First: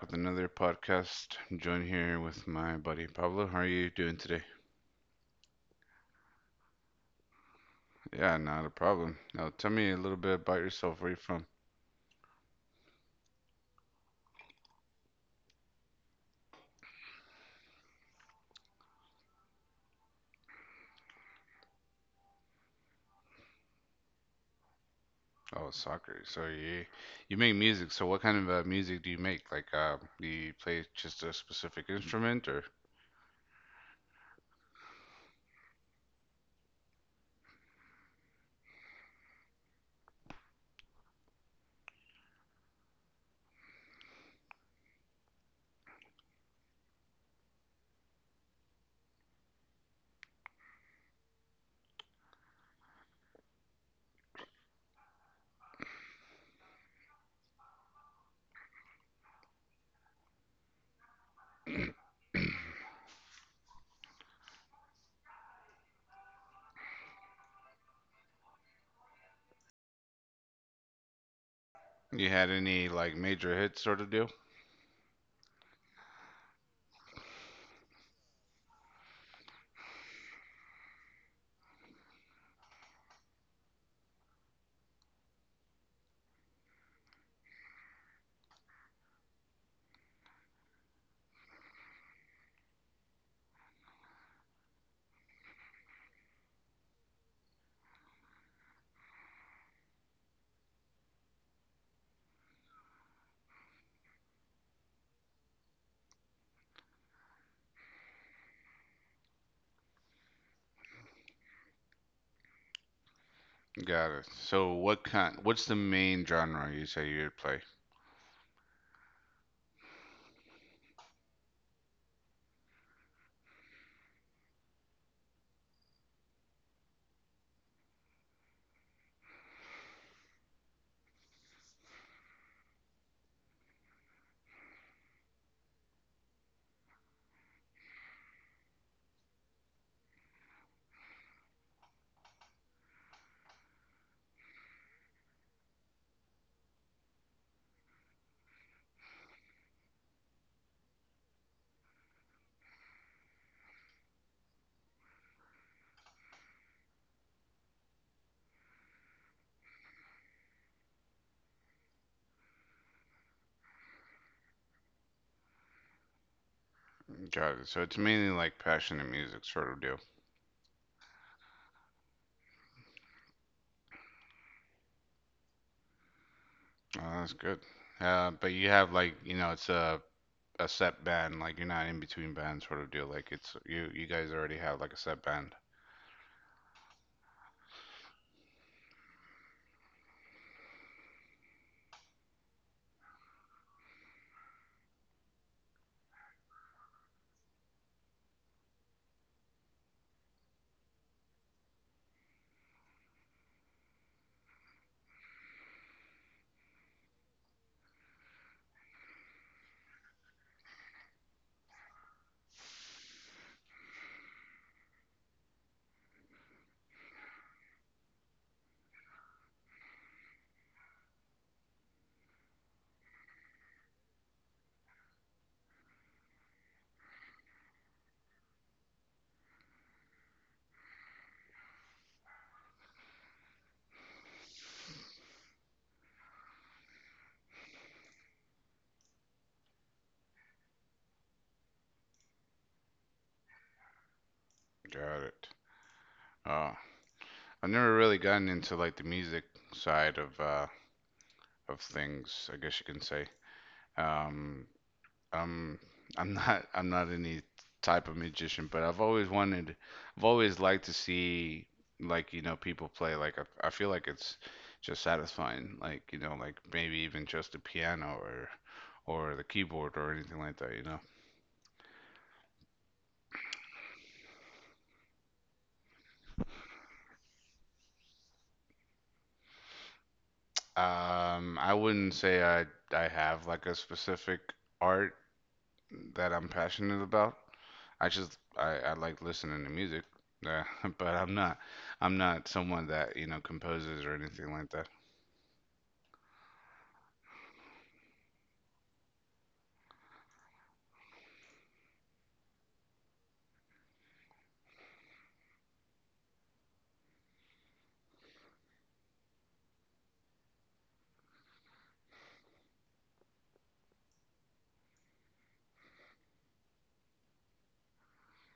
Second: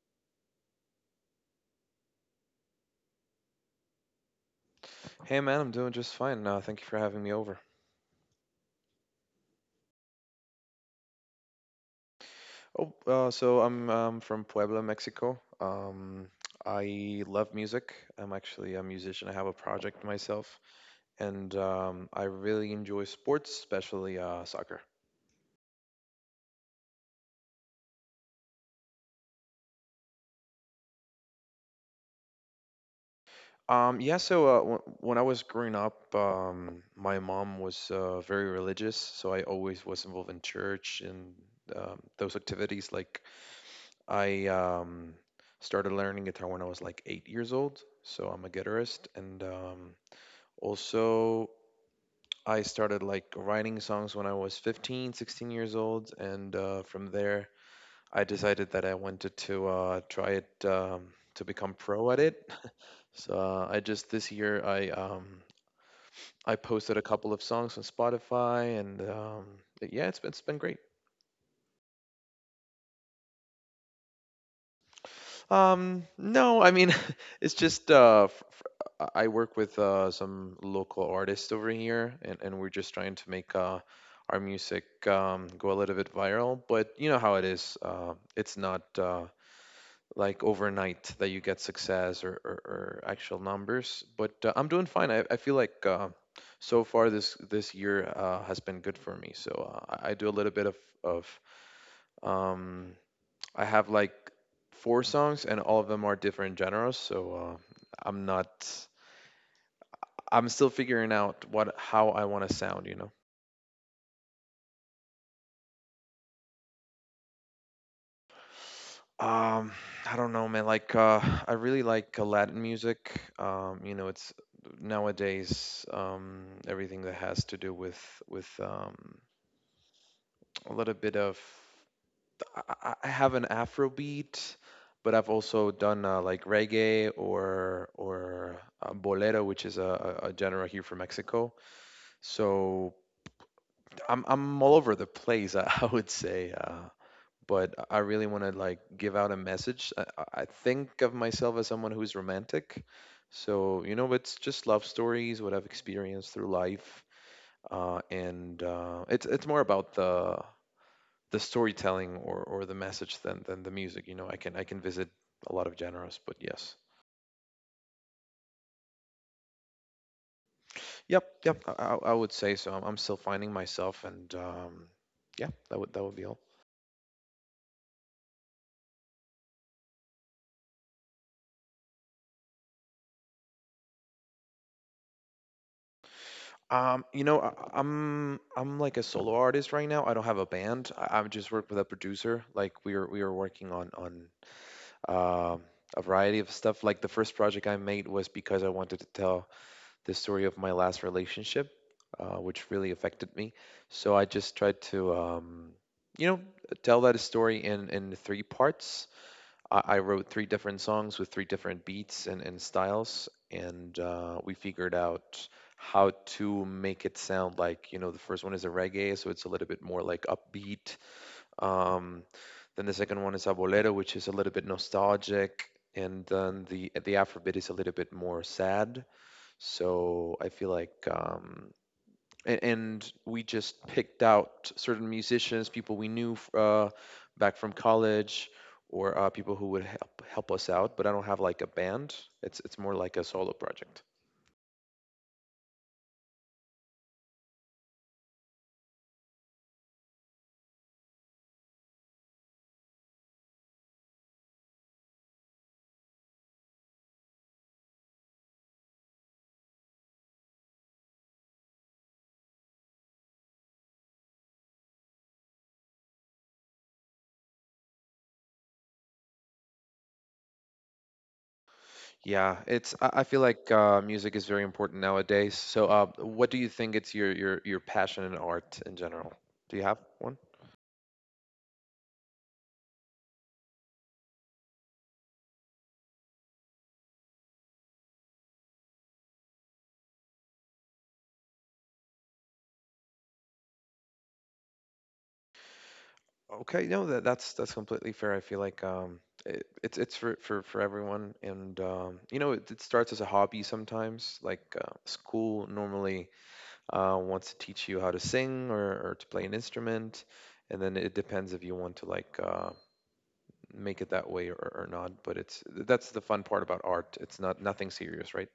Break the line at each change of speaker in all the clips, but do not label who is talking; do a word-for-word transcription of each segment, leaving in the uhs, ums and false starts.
with another podcast. I'm joined here with my buddy Pablo. How are you doing today?
Hey man, I'm doing just fine. Uh, thank you for having me over.
Yeah, not a problem. Now, tell me a little bit about yourself. Where are you from?
Oh, uh, so I'm um, from Puebla, Mexico. Um, I love music. I'm actually a musician. I have a project myself, and um, I really enjoy sports, especially uh, soccer.
Oh, soccer. So you you make music. So what kind of uh, music do you make? Like, uh, do you play just a specific instrument, or
Um, yeah, so uh, w when I was growing up, um, my mom was uh, very religious, so I always was involved in church and um, those activities. Like I um, started learning guitar when I was like eight years old, so I'm a guitarist. And um, also, I started like writing songs when I was fifteen, sixteen years old. And uh, from there, I decided that I wanted to uh, try it um, to become pro at it. So uh, I just this year I um, I posted a couple of songs on Spotify, and um, yeah, it's been, it's been great.
you had any like major hits sort of deal?
Um, no, I mean, it's just uh, f- f- I I work with uh, some local artists over here, and and we're just trying to make uh, our music um, go a little bit viral. But you know how it is. Uh, it's not uh, like overnight that you get success or, or, or actual numbers. But uh, I'm doing fine. I, I feel like uh, so far this this year uh, has been good for me. So uh, I I do a little bit of of um, I have like four songs, and all of them are different genres. So uh, I'm not. I'm still figuring out what how I want to sound. You know.
Got it. So what kind? What's the main genre you say you would play?
Um, I don't know, man. Like, uh, I really like uh, Latin music. Um, you know, it's nowadays, um, everything that has to do with with um, a little bit of. I, I I have an Afrobeat, but I've also done uh, like reggae or or uh, bolero, which is a, a a genre here from Mexico. So I'm I'm all over the place, I, I would say. Uh, but I really want to like give out a message. I, I I think of myself as someone who's romantic. So, you know, it's just love stories, what I've experienced through life. Uh, and uh, it's it's more about the the storytelling, or, or the message, than, than the music. You know, I can I can visit a lot of genres, but yes.
Got it. So it's mainly like passionate music sort of deal.
Yep, yep. I, I I would say so. I'm, I'm still finding myself, and um, yeah, that would that would be all.
Oh, that's good. Uh, but you have like, you know, it's a a set band, like you're not in between bands sort of deal. Like it's you you guys already have like a set band.
Um, you know, I, I- am I'm like a solo artist right now. I don't have a band. I, I just work with a producer. Like we are we are working on on um, a variety of stuff. Like the first project I made was because I wanted to tell the story of my last relationship, uh, which really affected me. So I just tried to um, you know, tell that story in in three parts. I, I wrote three different songs with three different beats and and styles, and uh, we figured out how to make it sound like, you know, the first one is a reggae, so it's a little bit more like upbeat. Um, then the second one is a bolero, which is a little bit nostalgic. And then the the Afrobeat is a little bit more sad. So I feel like um, and, and we just picked out certain musicians, people we knew f- uh, back from college, or uh, people who would help help us out. But I don't have like a band. It's it's more like a solo project.
Got it. Oh, I've never really gotten into like the music side of uh of things, I guess you can say. Um, um, I'm not, I'm not any type of magician, but I've always wanted, I've always liked to see, like, you know, people play. Like I, I feel like it's just satisfying. Like, you know, like maybe even just the piano or or the keyboard or anything like that, you know.
Yeah, it's I, I feel like uh, music is very important nowadays. So, uh, what do you think it's your your your passion in art in general? Do you have one?
Um, I wouldn't say I I have like a specific art that I'm passionate about. I just I, I like listening to music, uh, but I'm not I'm not someone that, you know, composes or anything like that.
Okay, no, that that's that's completely fair. I feel like um, it, it's it's for, for for everyone, and um, you know, it, it starts as a hobby sometimes. Like uh, school normally uh, wants to teach you how to sing, or, or to play an instrument, and then it depends if you want to like uh, make it that way, or, or not. But it's that's the fun part about art. It's not nothing serious, right?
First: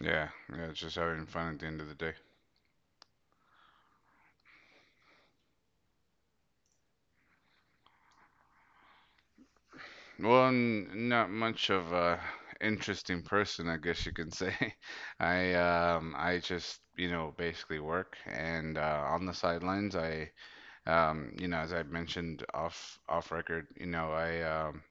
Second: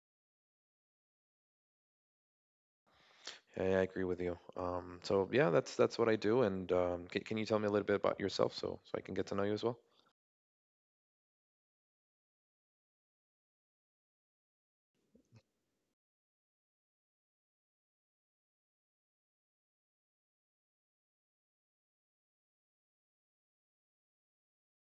Yeah, yeah, it's just having fun at the end of the day.
Yeah, yeah, I agree with you. Um, so yeah, that's that's what I do. And um, can, can you tell me a little bit about yourself so so I can get to know you as well?
Well, I'm not much of a interesting person, I guess you can say. I um I just, you know, basically work and uh, on the sidelines I— Um, you know, as I mentioned off off record, you know, I um,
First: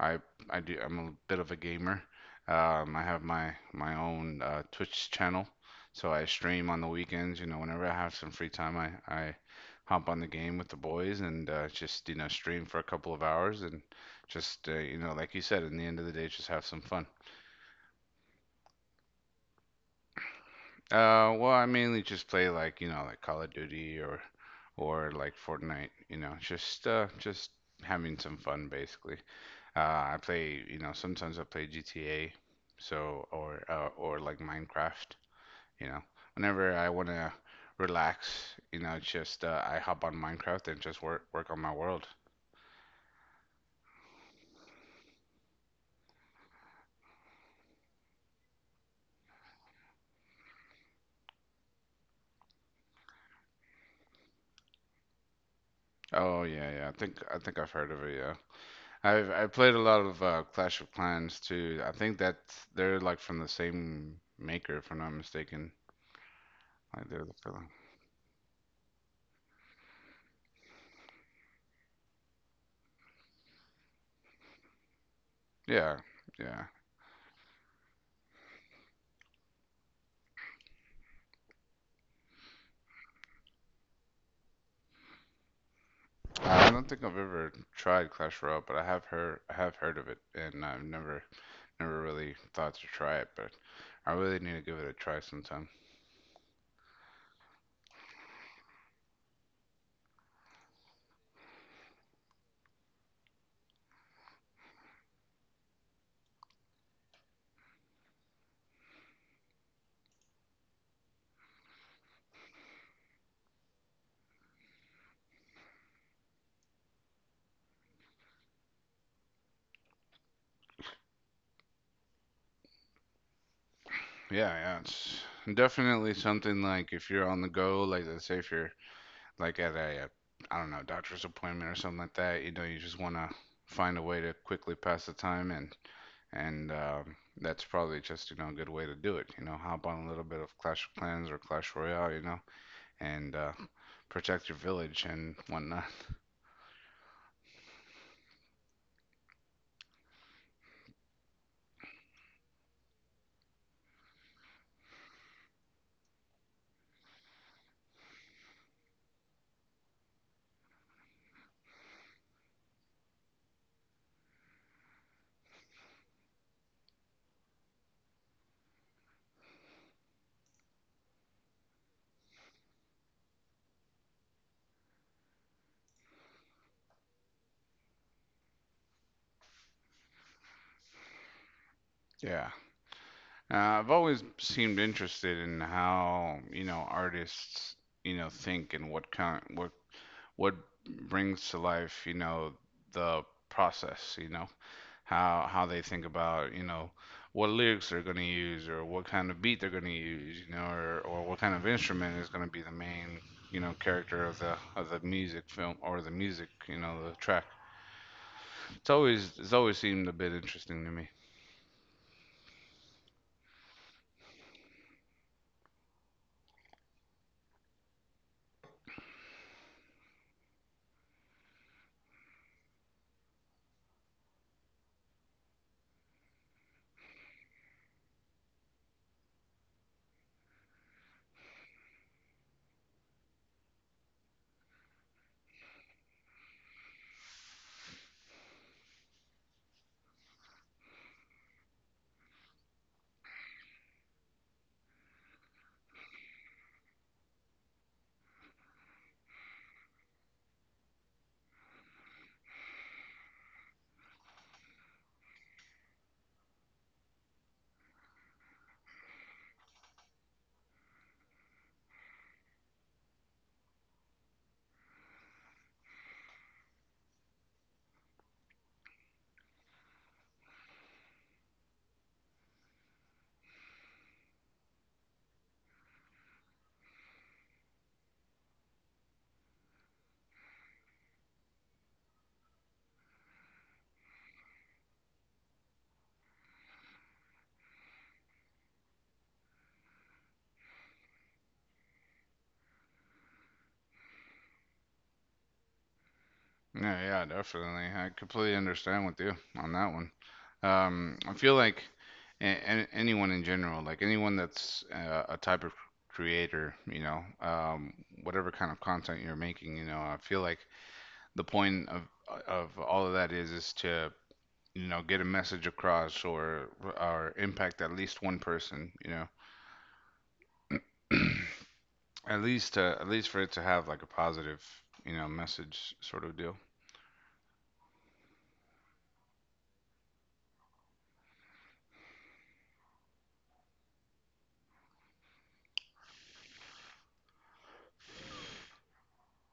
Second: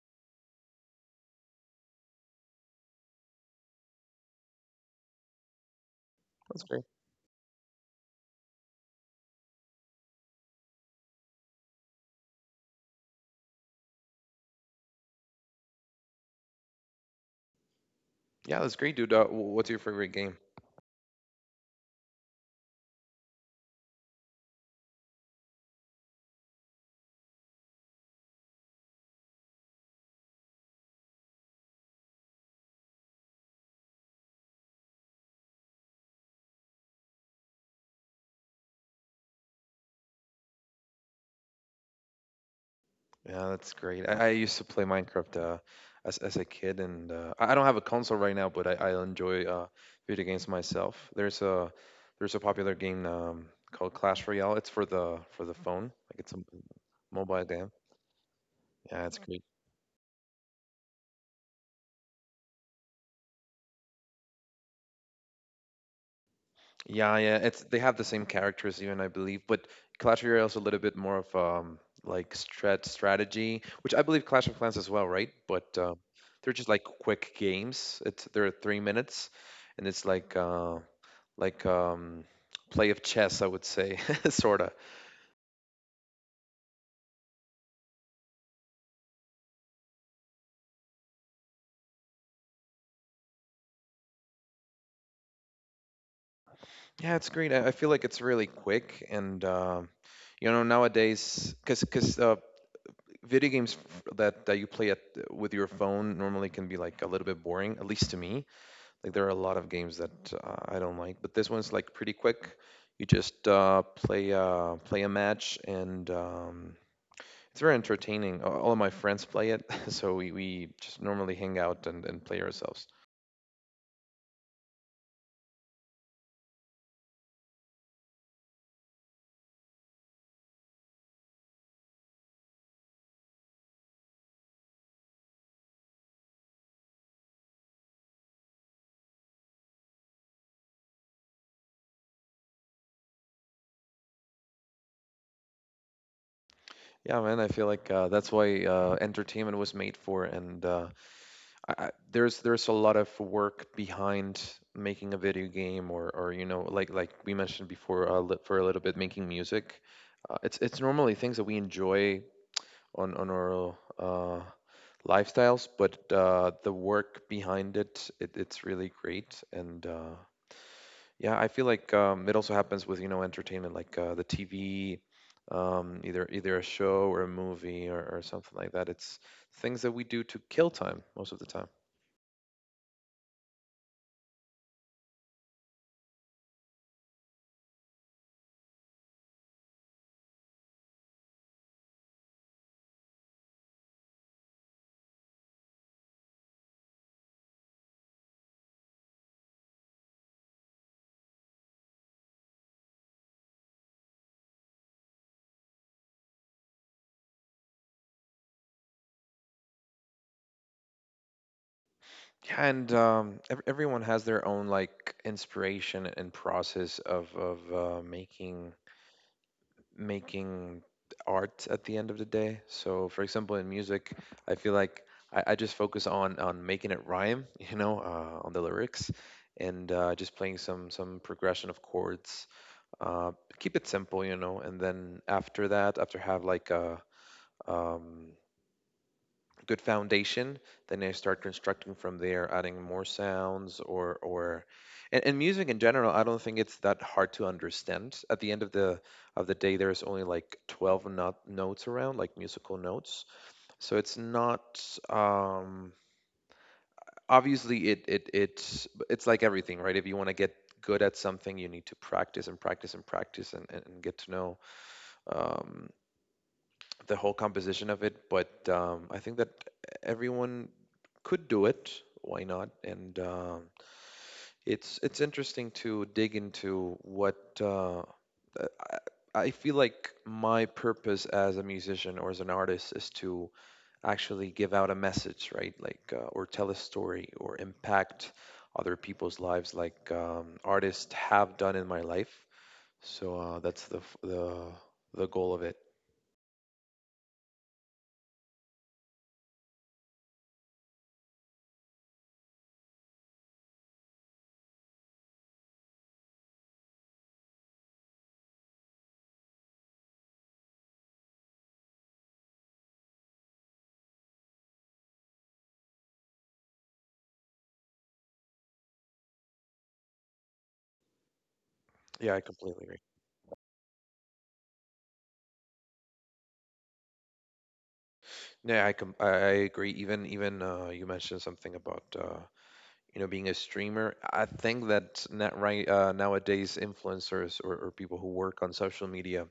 I I do I'm a bit of a gamer. Um, I have my my own uh, Twitch channel, so I
That's
stream on
great.
the weekends. You know, whenever I have some free time, I I hop on the game with the boys and uh, just, you know, stream for a couple of hours and just, uh, you know, like you said, in the end of the day, just have some fun.
Yeah, that's great, dude. Uh, wh- what's your favorite game?
Uh, well, I mainly just play, like, you know, like Call of Duty or or like Fortnite, you know, just uh just having some fun basically. Uh, I play, you know, sometimes I play G T A, so or uh, or like Minecraft, you know. Whenever I want to relax, you know, just, uh, I hop on Minecraft and just work work on my world.
Yeah, that's great. I, I used to play Minecraft uh, as as a kid, and uh, I I don't have a console right now, but I, I enjoy uh, video games myself. There's a there's a popular game um, called Clash Royale. It's for the for the phone, like it's a
Oh, yeah, yeah. I think I
mobile
think I've
game.
heard of it, yeah.
Yeah, it's
I've
great.
I played a lot of uh, Clash of Clans too. I think that they're like from the same maker, if I'm not mistaken. Like
Yeah,
they're the
yeah. It's
fella-
they have the same characters even, I believe. But Clash Royale is a little bit more of um like strat strategy, which I believe Clash of Clans as well, right? But um,
Yeah,
they're
yeah.
just like quick games. It's They're three minutes, and it's like uh, like um play of chess, I would say, sorta.
I don't think I've ever tried Clash Royale, but I have heard I have heard of it, and I've never never really thought to try it. But I really need to give it a try sometime.
Yeah, it's great. I, I feel like it's really quick, and um you know nowadays, because because uh, video games f- that that you play at with your phone normally can be like a little bit boring, at least to me. Like there are a lot of games that uh, I don't like, but this one's like pretty quick. You just uh, play uh, play a match, and um, it's very entertaining. A- All of my friends play it, so we, we just normally hang out and and play ourselves.
Yeah, yeah. It's definitely something, like, if you're on the go, like, let's say if you're like at a, uh, I don't know, doctor's appointment or something like that. You know, you just wanna find a way to quickly pass the time, and and um, that's probably just, you know, a good way to do it. You know, hop on a little bit of Clash of Clans or Clash Royale, you know, and uh, protect your village and whatnot.
Yeah, man, I feel like uh, that's why uh, entertainment was made for, and uh, I, I, there's there's a lot of work behind making a video game, or or you know, like like we mentioned before, uh, li- for a little bit, making music. Uh, it's it's normally things that we enjoy on on our uh, lifestyles, but uh, the work behind it, it it's really great. And uh, yeah, I feel like um, it also happens with you know entertainment, like uh, the T V, um, either either a show or a movie, or, or something like that. It's things that we do to kill time most of the time.
Yeah, uh, I've always seemed interested in how, you know, artists, you know, think, and what kind what what brings to life, you know, the process, you know, how how they think about, you know, what lyrics they're going to use, or what kind of beat they're going to use, you know, or, or what kind of instrument is going to be the main, you know, character of the of the music film, or the music, you know, the track. It's always it's always seemed a bit interesting to me.
Yeah, and um, ev everyone has their own like inspiration and process of of uh, making making art at the end of the day. So, for example, in music, I feel like I, I just focus on on making it rhyme, you know, uh, on the lyrics, and uh, just playing some some progression of chords. Uh, Keep it simple, you know, and then after that, after have like a um, good foundation, then I start constructing from there, adding more sounds. or or and, and music in general, I don't think it's that hard to understand. At the end of the of the day, there's only like twelve not, notes around, like musical notes, so it's not um obviously it it it's it's like everything, right? If you want to get good at something, you need to practice and practice and practice, and and and get to know um, the whole composition of it. But um, I think that everyone could do it. Why not? And um, it's it's interesting to dig into what, uh, I, I feel like my purpose as a musician or as an artist is to actually give out a message, right? Like uh, or tell a story, or impact other people's lives, like um, artists have done in my life. So uh, that's the f- the the goal of it.
Yeah, yeah, definitely. I completely understand with you on that one. um I feel like a- a- anyone in general, like anyone that's uh, a type of creator, you know, um whatever kind of content you're making, you know, I feel like the point of of all of that is is to, you know, get a message across or or impact at least one person, you know.
Yeah,
at
I
least
completely
uh,
agree.
at least for it to have like a positive, you know, message sort of deal.
Yeah, I com- I I agree. Even even uh, you mentioned something about, Uh, you know, being a streamer. I think that not right uh, nowadays, influencers, or, or people who work on social media,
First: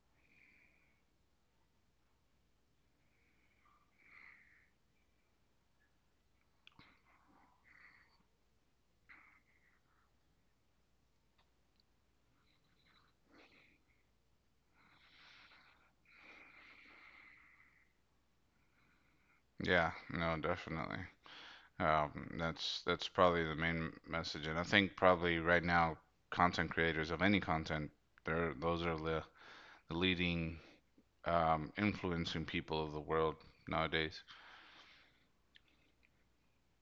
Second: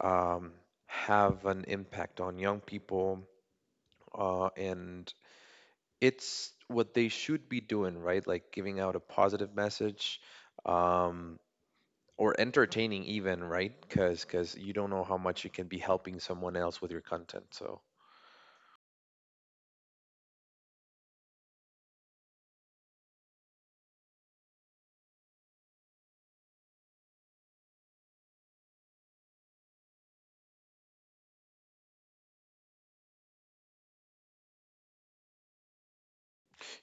um, have an impact on young people, uh, and it's what they should be doing, right? Like giving out a positive message, um, or entertaining even, right? because because you don't know how much you can be helping someone else with your content. So
Yeah, no, definitely. um that's that's probably the main message, and I think probably right now content creators of any content, they're those are the, the leading, um influencing people of the world nowadays.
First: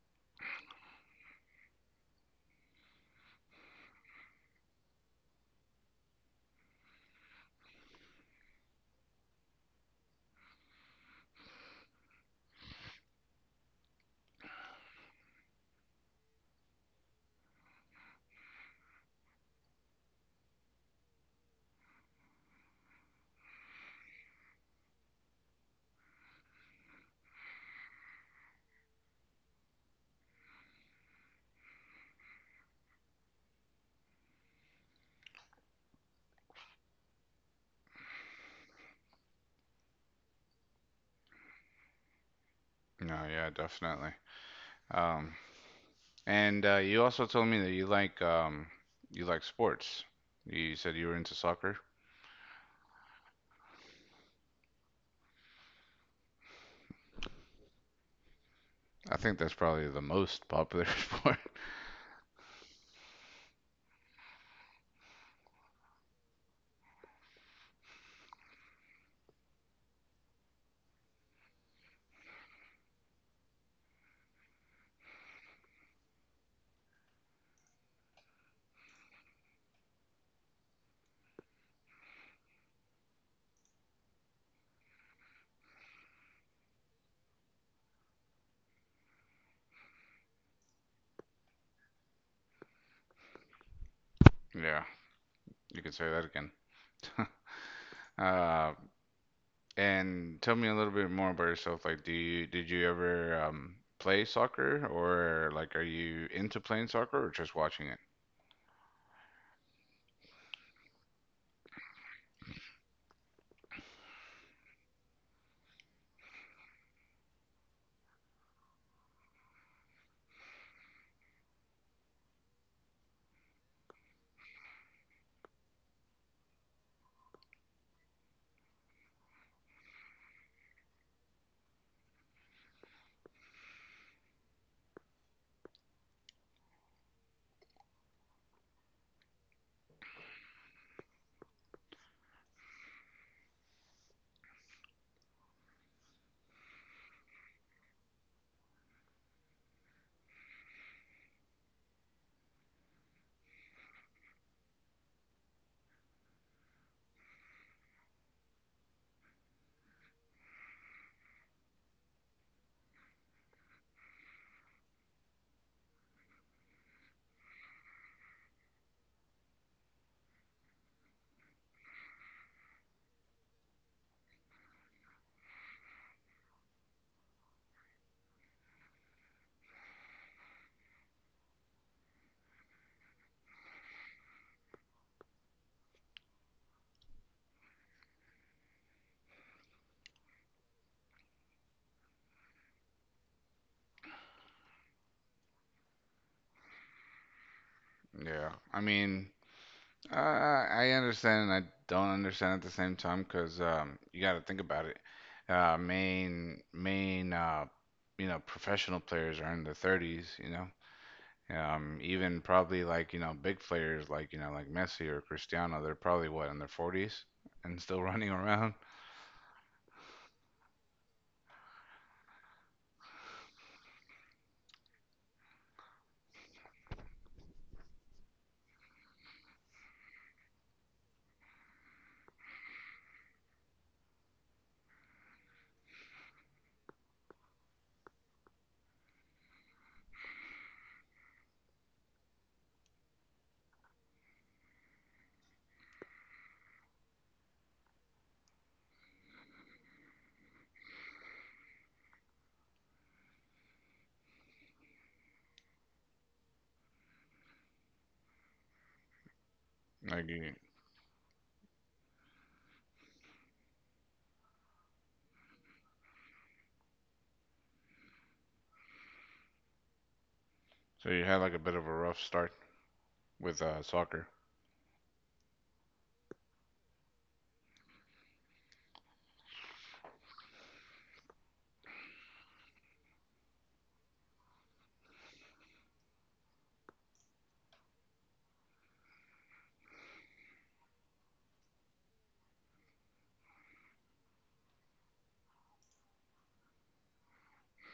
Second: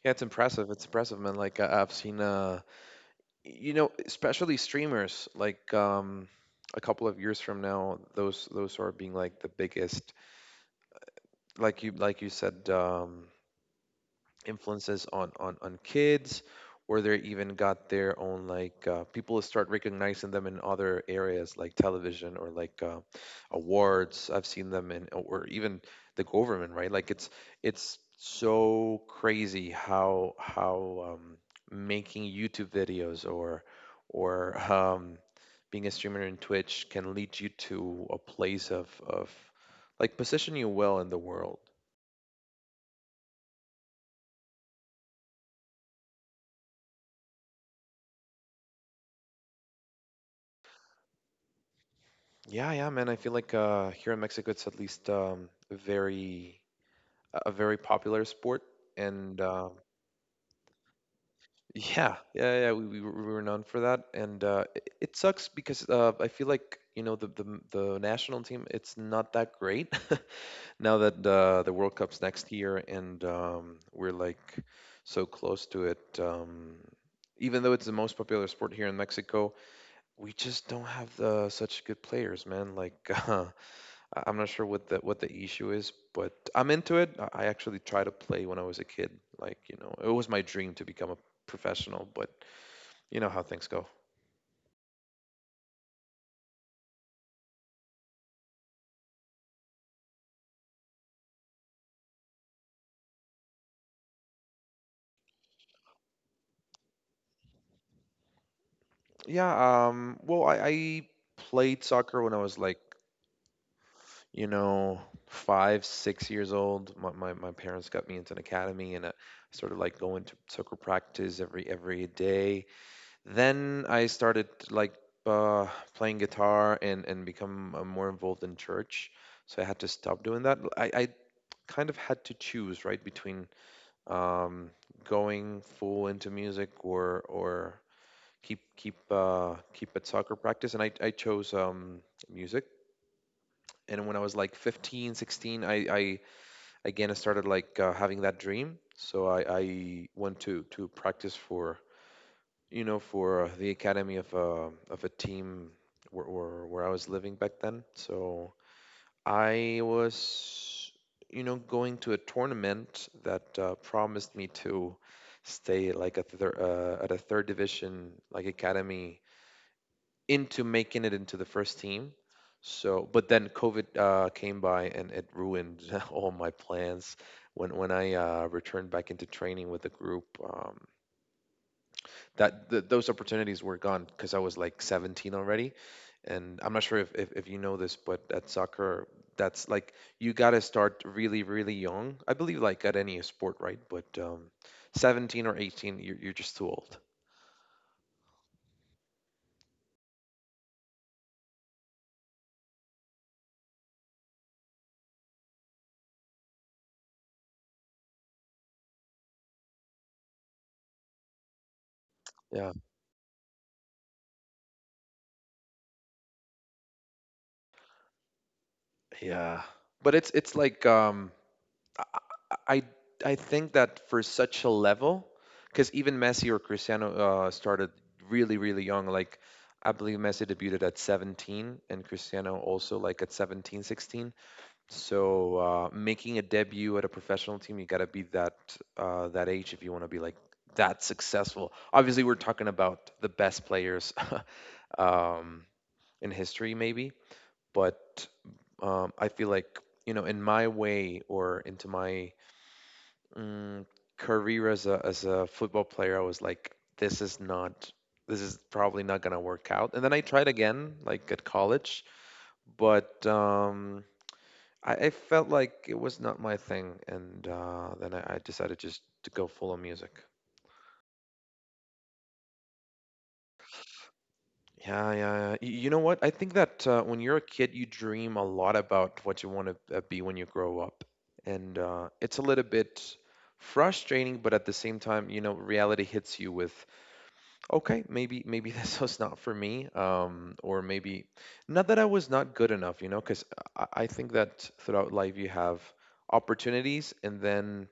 yeah, it's impressive, it's impressive, man. Like I, I've seen uh you know, especially streamers, like um, a couple of years from now, those those are being like the biggest, like you like you said, um, influences on on on kids, or they even got their own, like uh, people start recognizing them in other areas like television, or like uh, awards I've seen them in, or even the government, right? Like it's it's so crazy how how um, making YouTube videos, or or um, being a streamer in Twitch can lead you to a place of of like position you well in the world.
No, yeah, definitely. um And uh, you also told me that you like, um, you like sports. You said you were into soccer.
Yeah, yeah, man. I feel like uh, here in Mexico, it's at least um, very a a very popular sport,
I think
and
that's
um,
probably the most popular sport.
yeah, yeah, yeah. We, we were we were known for that, and uh, it, it sucks because uh, I feel like you know the, the m- the national team. It's not that great now that uh, the World Cup's next year, and um, we're like so close to it. Um, even though it's the most popular sport here in Mexico, we just don't have the, such good players, man. Like I- I'm not sure what the what the issue is, but I'm into it. I I actually tried to play when I was a kid. Like, you know, it was my dream to become a professional, but you know how things go.
Yeah, you could say that again. Uh, and tell me a little bit more about yourself. Like, do you did you ever um, play soccer, or, like, are you into playing soccer or just watching it?
Yeah, um, well, I, I played soccer when I was like, you know, five, six years old. My, my, my parents got me into an academy and I started like going to soccer practice every every day. Then I started like uh, playing guitar and and become uh, more involved in church. So I had to stop doing that. I, I kind of had to choose right between um, going full into music or or keep keep uh, keep at soccer practice. And I I chose um, music. And when I was like fifteen, sixteen, I, I again I started like uh, having that dream. So I, I went to to practice for you know, for uh, the academy of a of a team where, where where I was living back then. So I was, you know, going to a tournament that uh, promised me to stay like a thir- uh, at a third division like academy into making it into the first team. So, but then COVID uh, came by and it ruined all my plans. When when I uh, returned back into training with the group, um, that th- those opportunities were gone because I was like seventeen already, and I'm not sure if, if if you know this, but at soccer, that's like you gotta start really really young. I believe like at any sport, right? But um, seventeen or eighteen, you're you're just too old.
Yeah, I mean, Uh, I understand and I don't understand at the same time, because, um, you got to think about it. Uh, main main uh, you know, professional players are in their thirties, you know. Um, even
Yeah,
probably, like, you know, big players like, you know, like Messi or Cristiano, they're probably what, in their forties and still running around.
yeah. But it's it's like um, I I think that for such a level, because even Messi or Cristiano uh, started really really young. Like I believe Messi debuted at seventeen and Cristiano also like at seventeen sixteen. So uh, making a debut at a professional team, you gotta be that uh, that age if you want to be like that successful. Obviously, we're talking about the best players um, in history, maybe. But um, I feel like you know, in my way or into my Mm, career as a as a football player, I was like, this is not, this is probably not gonna work out. And then I
Like
tried
you,
again, like at college, but um, I, I felt like it was not my thing, and uh, then I, I decided just to go full on music.
so you had like a bit of a rough start with, uh, soccer.
Yeah, yeah, yeah. Y- You know what? I think that uh, when you're a kid, you dream a lot about what you want to be when you grow up, and uh, it's a little bit frustrating, but at the same time, you know, reality hits you with okay, maybe maybe this was not for me, um, or maybe not that I was not good enough, you know, because I, I think that throughout life you have opportunities and then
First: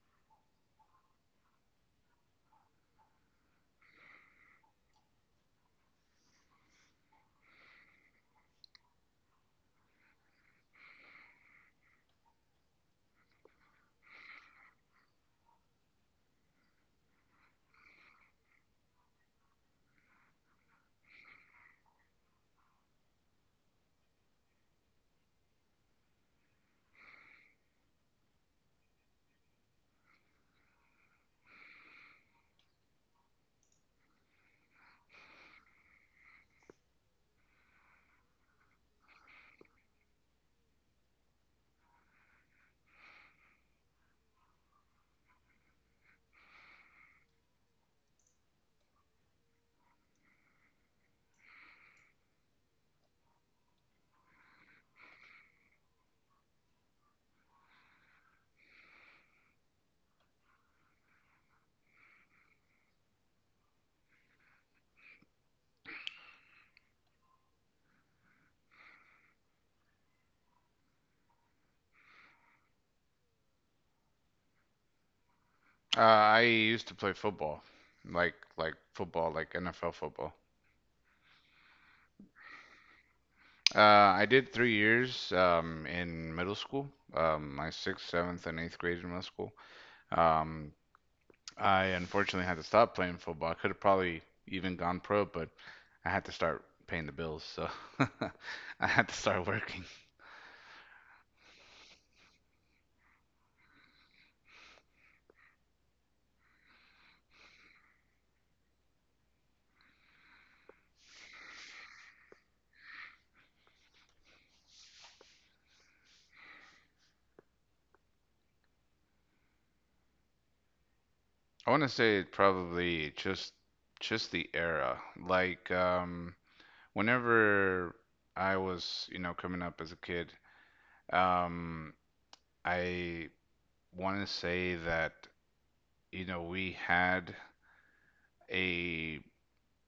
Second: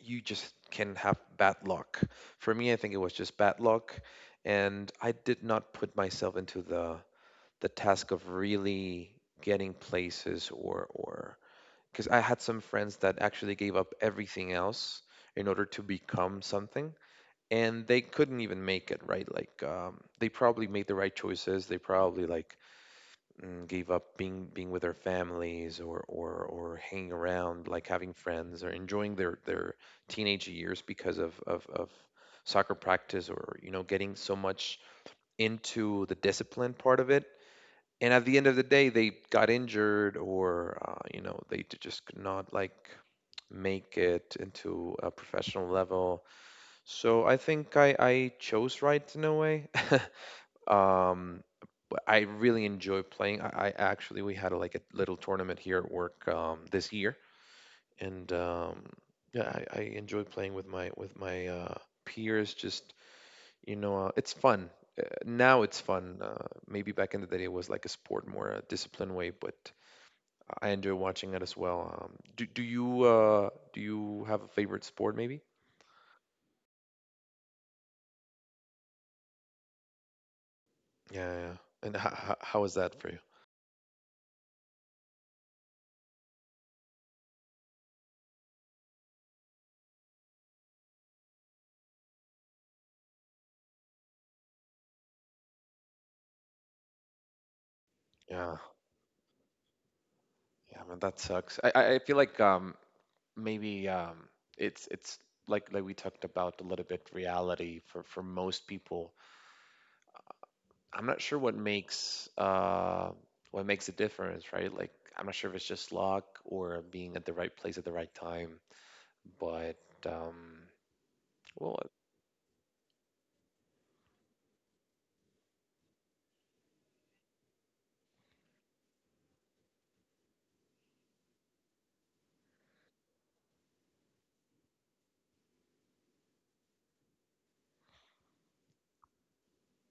you just can have bad luck. For me, I think it was just bad luck, and I did not put myself into the the task of really getting places or or because I had some friends that actually gave up everything else in order to become something and they couldn't even make it right like um, they probably made the right choices. They probably like mm, gave up being being with their families or or or hanging around like having friends or enjoying their their teenage years because of of, of soccer practice or you know getting so much into the discipline part of it, and at the end of the day they got injured or uh, you know they d- just could not like make it into a professional level. So I think I, I chose right in a way. um, but I really enjoy playing. I, I actually we had like a little tournament here at work um, this year, and um, yeah, I, I enjoy playing with my with my uh, peers. Just you know, uh, it's fun. Uh, Now it's fun. Uh, maybe back in the day it was like a sport, more a disciplined way, but I enjoy watching it as well. Um, do do you uh, do you have a favorite sport? Maybe?
Uh, I used to play football, like like football, like N F L football.
Yeah, yeah. yeah. And h- h- how is that for you?
Uh, I did three years um, in middle school, um, my sixth, seventh, and eighth grade in middle school. Um, I unfortunately had to stop playing football. I could have probably even gone pro, but I had to start paying the bills, so
Yeah.
I had to start working.
Yeah, man, that sucks. I, I I feel like um maybe um it's it's like like we talked about a little bit reality for for most people. I'm not sure what makes uh what makes a difference, right? Like I'm not sure if it's just luck or being at the right place at the right time, but um
I
well
want to say probably just just the era. Like, um, whenever I was, you know, coming up as a kid, um, I want to say that, you know, we had, a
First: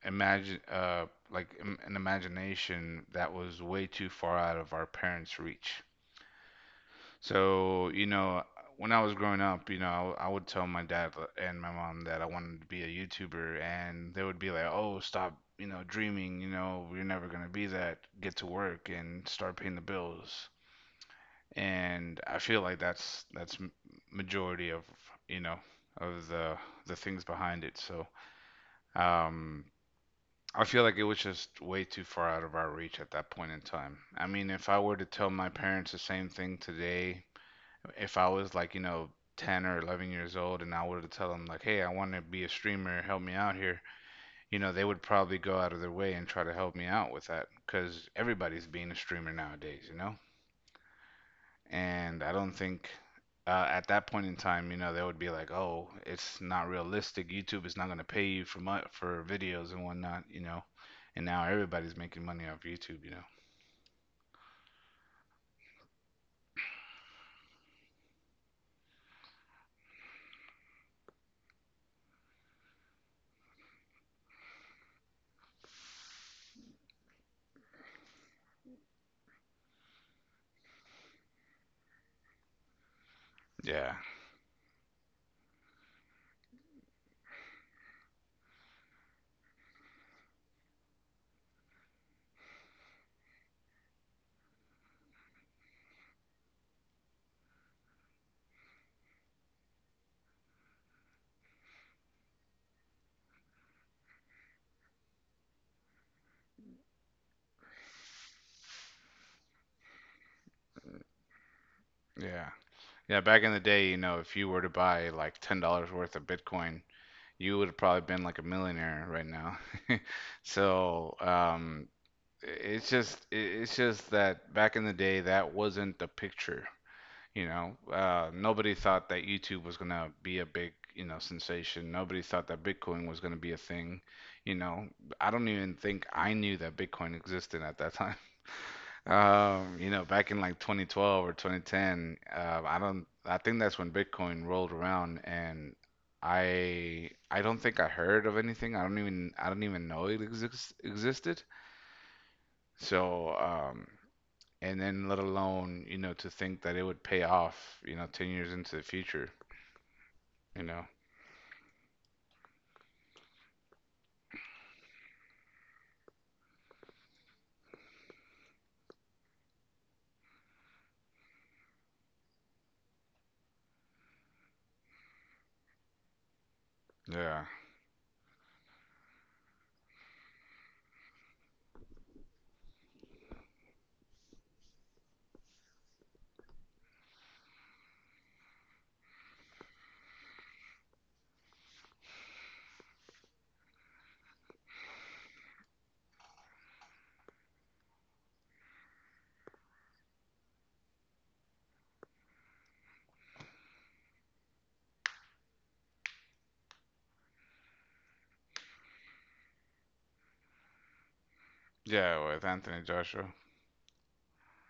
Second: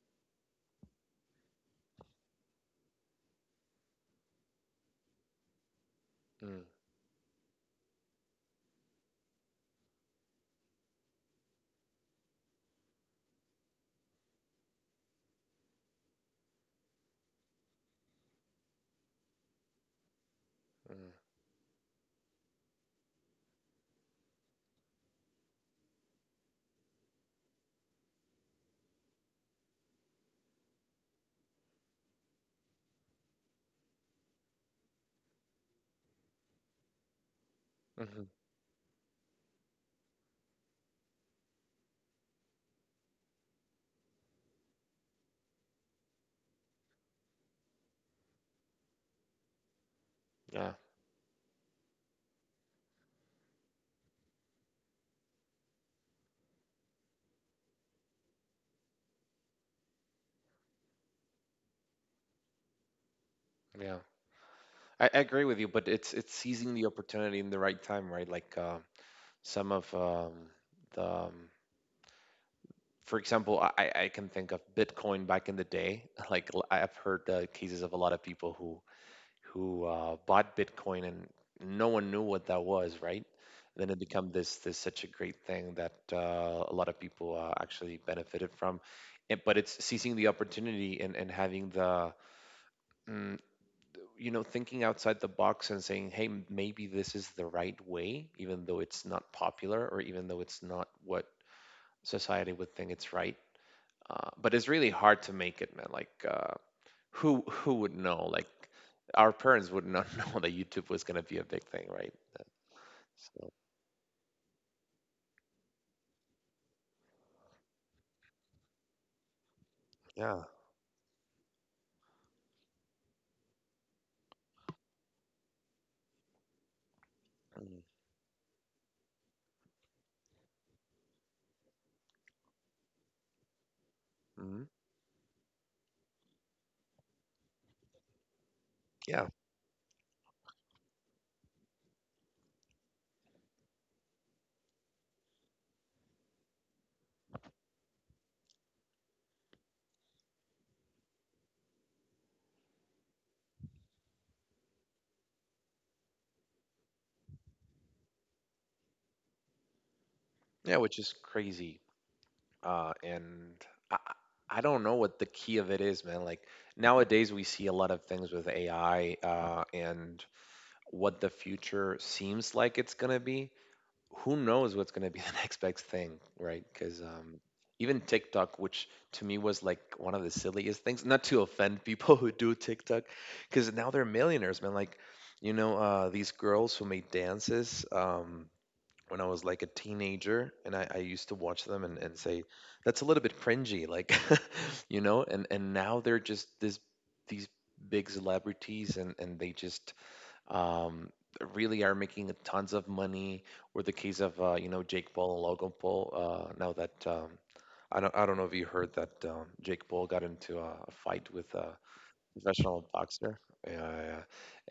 imagine uh like im- an imagination that was way too far out of our parents' reach.
uh, mm,
So, you know, when I was growing up, you know, I, w- I would tell my dad and my mom that I wanted to be a YouTuber, and they would be like, "Oh, stop, you know, dreaming. You know, you're never gonna be that. Get to work and start paying the bills."
mm,
And I feel like that's that's m- majority of, you know, of the the things behind it. So, um, I feel like it was just way too far out of our reach at that point in time. I mean, if I were to tell my parents the same thing today, if I
hmm
was like, you know, ten or eleven years old and I were to tell them, like, hey, I want to be a streamer, help me out here, you know, they would probably go out of their way and try to help me out with that, because everybody's being a streamer nowadays, you know?
yeah.
And I don't think, uh, at that point in time, you know, they would be like, "Oh, it's not realistic. YouTube is not going to pay you for mu- for videos and whatnot," you know. And now everybody's making money off YouTube, you know.
Yeah, I, I agree with you, but it's it's seizing the opportunity in the right time, right? Like uh, some of um the um, for example, I, I can think of Bitcoin back in the day. Like l- I've heard uh, cases of a lot of people who who uh, bought Bitcoin and no one knew what that was, right? Then
Yeah,
it became this this such a great thing that uh, a lot of people uh, actually benefited from. It, but it's seizing the opportunity and, and having the mm, you know thinking outside the box and saying, hey, m- maybe this is the right way, even though it's not popular or even though it's not what society would think it's right. Uh, but it's really hard to make it, man. Like uh, who who would know like our parents would not know that YouTube was going to be a big thing, right? Uh,
yeah, yeah. Back
so
in the day, you know, if you were to buy like ten dollars worth of Bitcoin, you would have probably been like a millionaire right now.
yeah.
So, um, it's just, it- it's just that back in the day, that wasn't the picture. You know, uh, nobody thought that YouTube was gonna be a big, you know, sensation. Nobody thought that Bitcoin was gonna be a thing. You
Mm-hmm.
know, I don't even think I knew that Bitcoin existed at that time.
Yeah,
Um, you know, back in like twenty twelve or twenty ten, uh, I don't. I think that's when Bitcoin rolled around, and I I don't think I heard of anything. I don't even, I don't even know it exist, existed. So, um, and then let alone, you know, to think that it would pay off, you know, ten years into the future, you
yeah,
know.
which is crazy. Uh, and I, I I don't know what the key of it is, man. Like nowadays we see a lot of things with AI, uh, and what the future seems like it's going to be, who knows what's going to be the next big thing, right? Because um,
Yeah,
even TikTok, which to me was like one of the silliest things, not to offend people who do TikTok, because now they're millionaires, man. Like, you know, uh, these girls who made dances um, when I was like a teenager, and I, I used to watch them and, and say, that's a little bit cringy, like, you know, and, and now they're just this, these big celebrities and, and they just um, really are making tons of money. Or the case of uh, you know Jake Paul and Logan Paul. Uh, now that um, I don't I don't know if you heard that um, Jake Paul got into a, a fight with a
yeah, with Anthony
professional
Joshua.
boxer. Yeah, yeah. yeah.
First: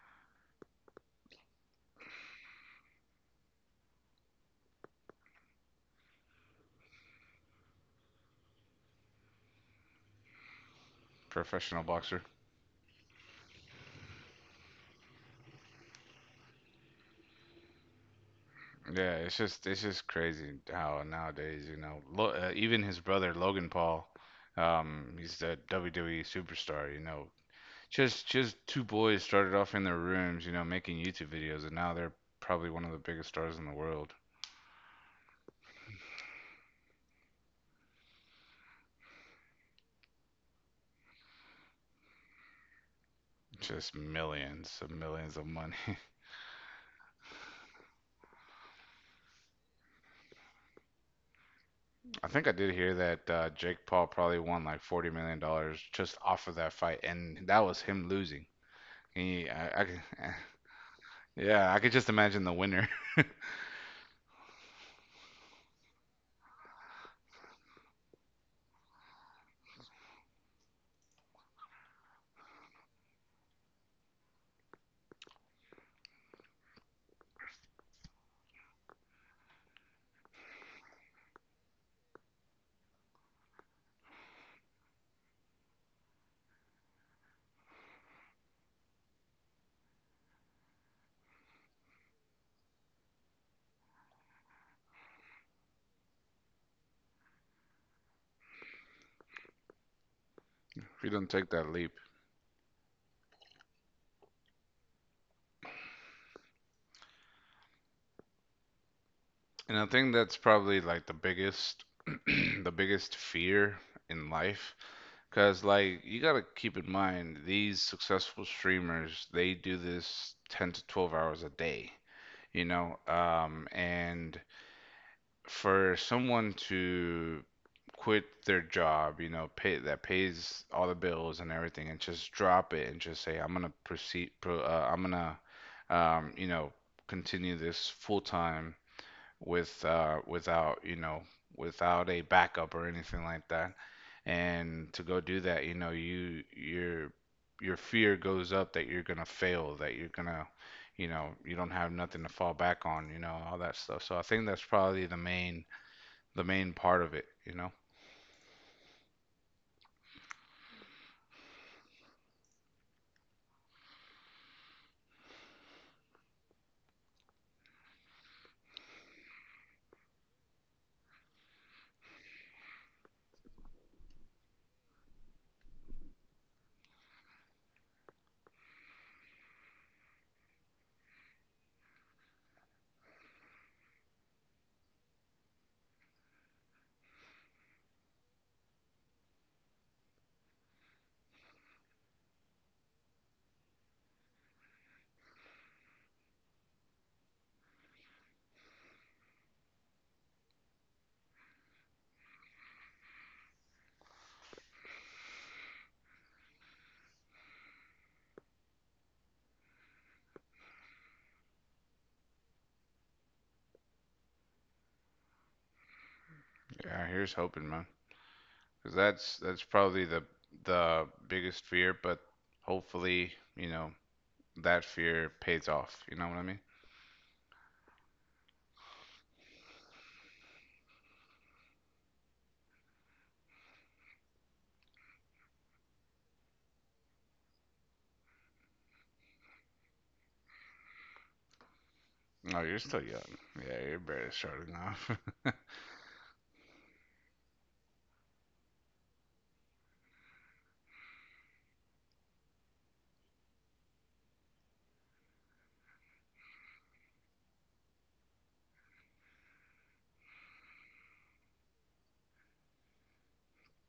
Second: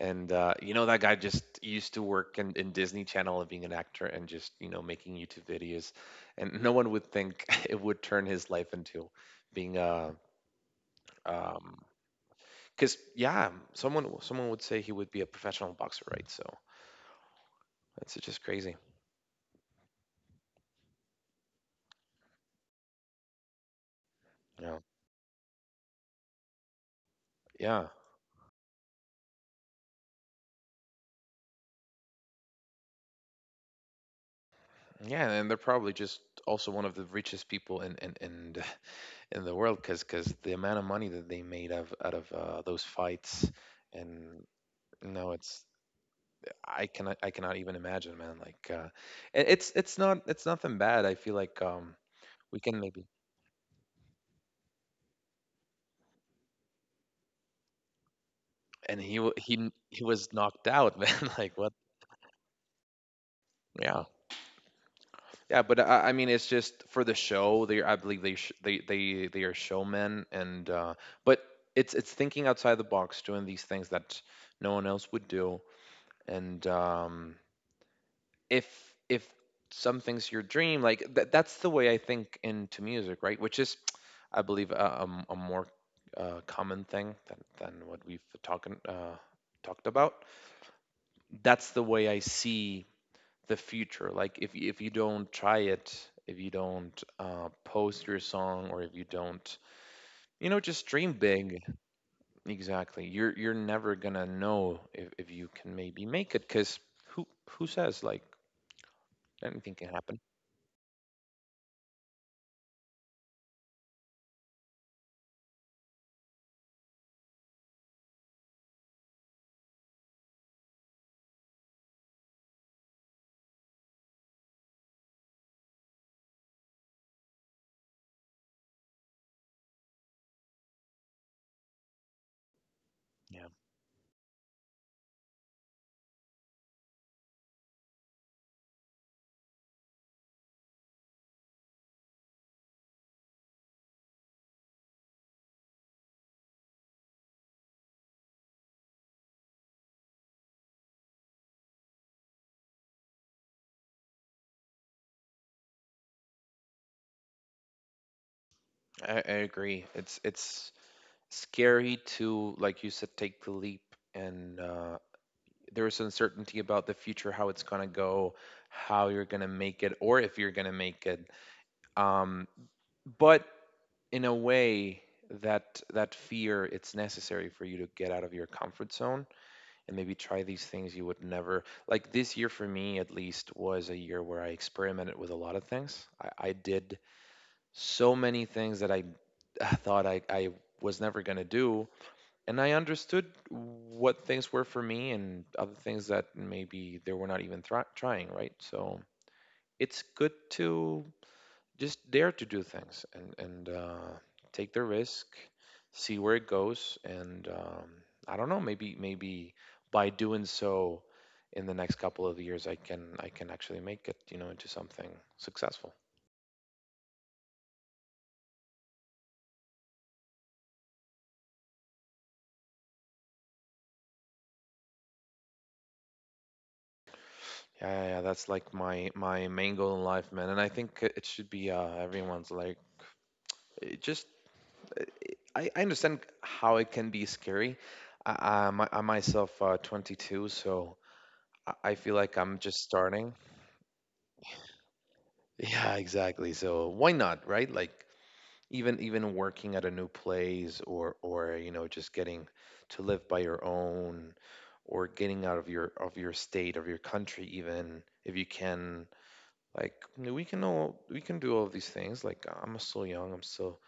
And uh, you know that guy just used to work in, in Disney Channel and being an actor and just you know making YouTube videos, and no one would think it would turn his life into being a um,
Professional boxer.
because yeah, someone someone would say he would be a professional boxer, right? So it's just crazy.
Yeah, it's just it's just crazy how nowadays, you know, lo- uh, even his brother Logan Paul,
Yeah.
um he's the W W E superstar, you know.
Yeah.
Just just two boys started off in their rooms, you know, making YouTube videos, and now they're probably one of the biggest stars in the world.
Yeah, and they're probably just also one of the richest people in in in, the- in the world because the amount of money that they made of out of uh, those fights,
Just
and
millions of
no,
millions of
it's
money.
I cannot I cannot even imagine, man. Like uh, it- it's it's not it's nothing bad. I feel like um
I think I
we
did
can
hear
maybe,
that, uh, Jake Paul probably won like forty million dollars just off of that fight, and that was him losing.
and he wa-
He,
he
I, I, could-
he was knocked out, man. Like what?
Yeah, I could just imagine the winner.
Yeah. Yeah, but I, I mean, it's just for the show. They, I believe they, sh- they, they, they are showmen, and uh, but it's it's thinking outside the box, doing these things that no one else would do. And um, if if something's your dream, like that, that's the way I think into music, right? Which is, I believe, a, a m- a more uh, common thing than than what we've talking uh, talked about. That's the way I see the future. Like if you, if you don't try it, if you don't uh, post your song, or if you don't, you know, just
If you
dream
don't take
big.
that leap.
Exactly. You're you're never gonna know if, if you can maybe make it, because who who says like anything
And I
can
think
happen?
that's probably, like, the biggest, the biggest fear in life, because, like, you gotta keep in mind these successful streamers, they do this ten to twelve hours a day, you know, um, and for someone to quit their job, you know, pay that pays all the bills and everything, and just drop it and just say,
Yeah,
I'm gonna proceed, pro, uh, I'm gonna, um, you know, continue this full time with, uh, without, you know, without a backup or anything like that. And to go do that, you know, you your your fear goes up, that you're gonna fail, that you're gonna, you know, you don't have nothing to fall back on, you know, all that stuff. So I think that's probably the main, the main part of it, you know?
I, I agree. It's it's scary to, like you said, take the leap, and uh, there's uncertainty about the future, how it's gonna go, how you're gonna make it, or if you're gonna make it. Um, but in a way that that fear it's necessary for you to get out of your comfort zone and maybe try these things you would never. Like, this year for me at least was a year where I experimented with a lot of things. I, I did so many things that i thought i, I was never going to do, and I understood what things were for me, and other things that maybe they were not even thri trying, right? So it's good to just dare to do things, and and uh, take the risk, see where it goes, and um, I don't know, maybe maybe by doing so, in the next couple of years, I can I can actually make it, you know, into something successful.
Yeah, here's hoping, man. Because that's that's probably the the biggest fear, but hopefully, you know, that fear pays off. You know what I mean?
Yeah, yeah, yeah, that's like my my main goal in life, man, and I think it should be uh, everyone's. Like, it just, I, I understand how it can be scary. I, I'm, I'm myself uh, twenty-two, so I I feel like I'm
No,
just
you're still
starting.
young. Yeah, you're barely starting off. Oh,
Yeah, exactly. So why not, right? Like, even even working at a new place, or or you know just getting to live by your own, or getting out of your of your state, of your country, even if you can. Like, we can all we can do all of these things. Like, I'm still young I'm still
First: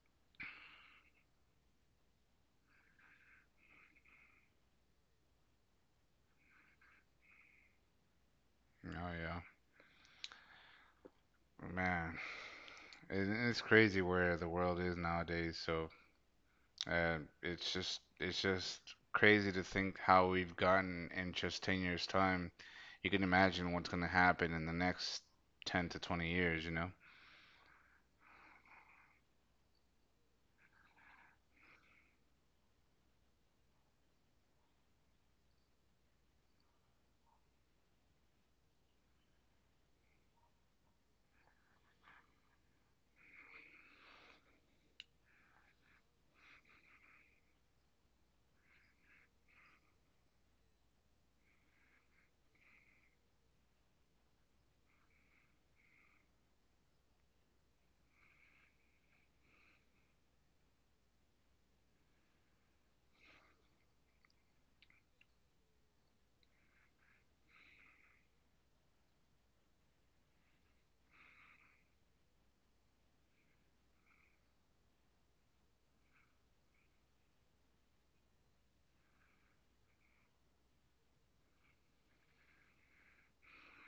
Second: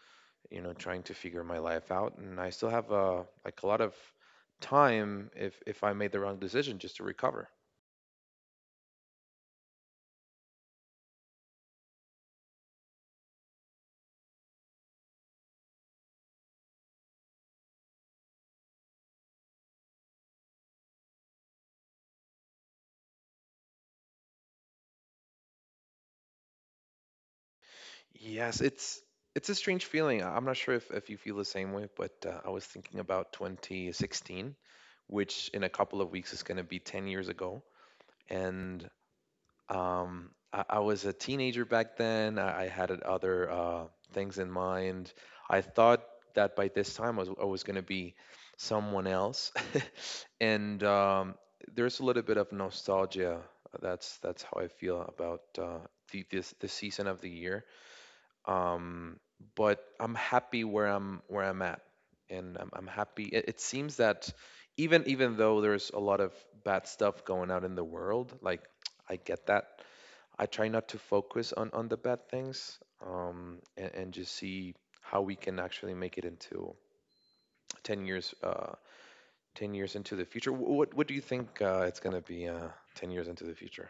you know trying to figure my life out, and I still have uh like a lot of time, if if I made the wrong decision, just to recover.
yeah, man, it, it's crazy where the world is nowadays. So, uh, it's just it's just crazy to think how we've gotten in just ten years' time. You can imagine what's gonna happen in the next ten to twenty years, you know?
Yes, it's it's a strange feeling. I- I'm not sure if, if you feel the same way, but uh, I was thinking about twenty sixteen, which in a couple of weeks is going to be ten years ago. And um, I, I was a teenager back then. I, I had other uh, things in mind. I thought that by this time I was, I was going to be someone else. And um, there's a little bit of nostalgia. That's that's how I feel about uh, the this the season of the year, um, but I'm happy where I'm where I'm at, and I'm, I'm happy. It, it seems that even even though there's a lot of bad stuff going out in the world, like, I get that. I try not to focus on on the bad things, um, and, and just see how we can actually make it into ten years. Uh, ten years into the future. Wh- what what do you think uh, it's going to be uh, ten years into the future?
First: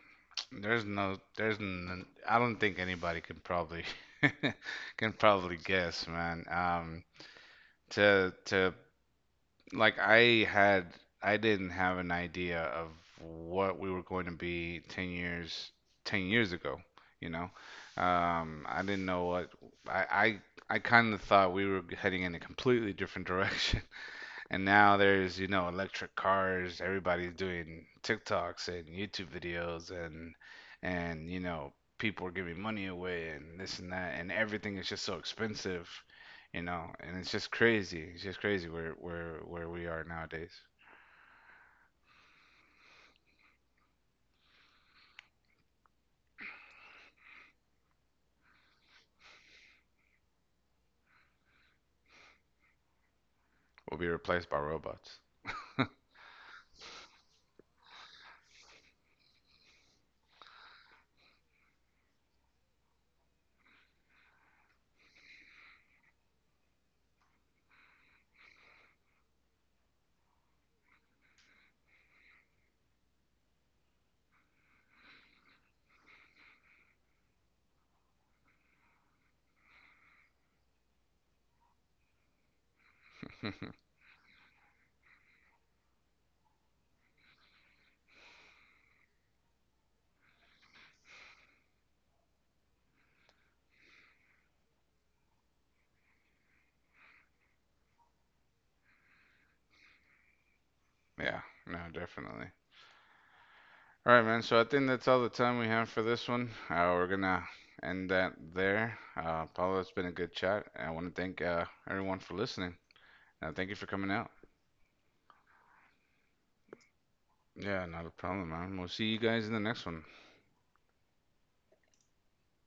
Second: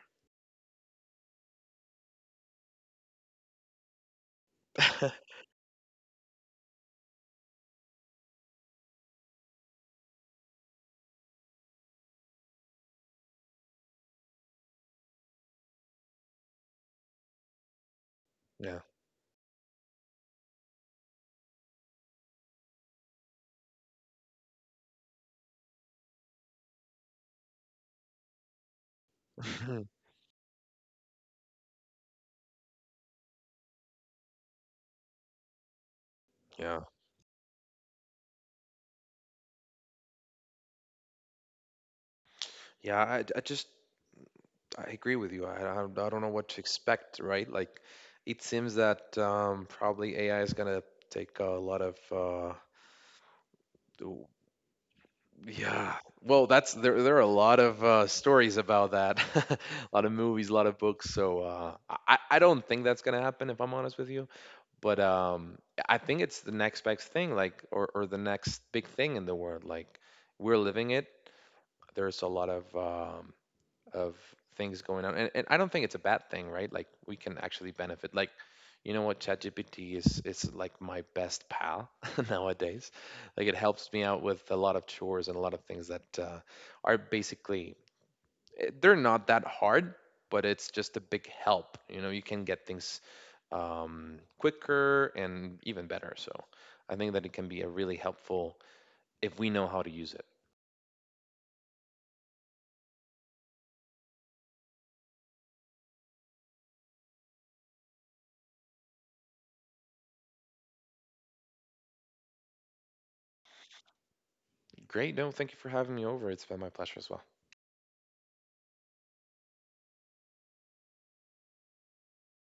There's no, there's, n I don't think anybody can probably can probably guess, man. Um, to to like I had, I didn't have an idea of what we were going to be ten years, ten years ago, you know. Um,
yeah
I didn't know what I I, I kind of thought we were heading in a completely different direction. And now there's, you know, electric cars. Everybody's doing TikToks and YouTube videos, and and you know, people are giving money away and this and that, and everything is just so expensive, you
yeah
know, and it's just crazy. It's just crazy where where where we are nowadays.
yeah I, I just I agree with you. I, I I don't know what to expect, right? Like, it seems that um, probably A I is gonna take a lot of uh,
We'll be
do-
replaced by robots.
yeah. Well, that's there. There are a lot of uh, stories about that, a lot of movies, a lot of books. So uh, I I I don't think that's gonna happen, if I'm honest with you. But um, I think it's the next best thing, like, or or the next big thing in the world. Like, we're living it. There's a lot of um, of things going on, and, and I don't think it's a bad thing, right? Like, we can actually benefit. Like, you know what, chatgpt is is like my best pal nowadays. Like, it helps me out with a lot of chores and a lot of things that uh, are basically, eh, they're not that hard, but it's just a big help. You know, you can get things um, quicker and even better. So I think that it can be a really helpful if we know how to use it.
Yeah, no, definitely. All right, man. So I think that's all the time we have for this one. Uh, we're gonna end that there. Uh, Paulo, it's been a good chat. I want to thank uh, everyone for listening. Uh, thank you for coming out.
Great, no, thank you for having me over. It's been my pleasure as well.
Yeah, not a problem, man. We'll see you guys in the next one.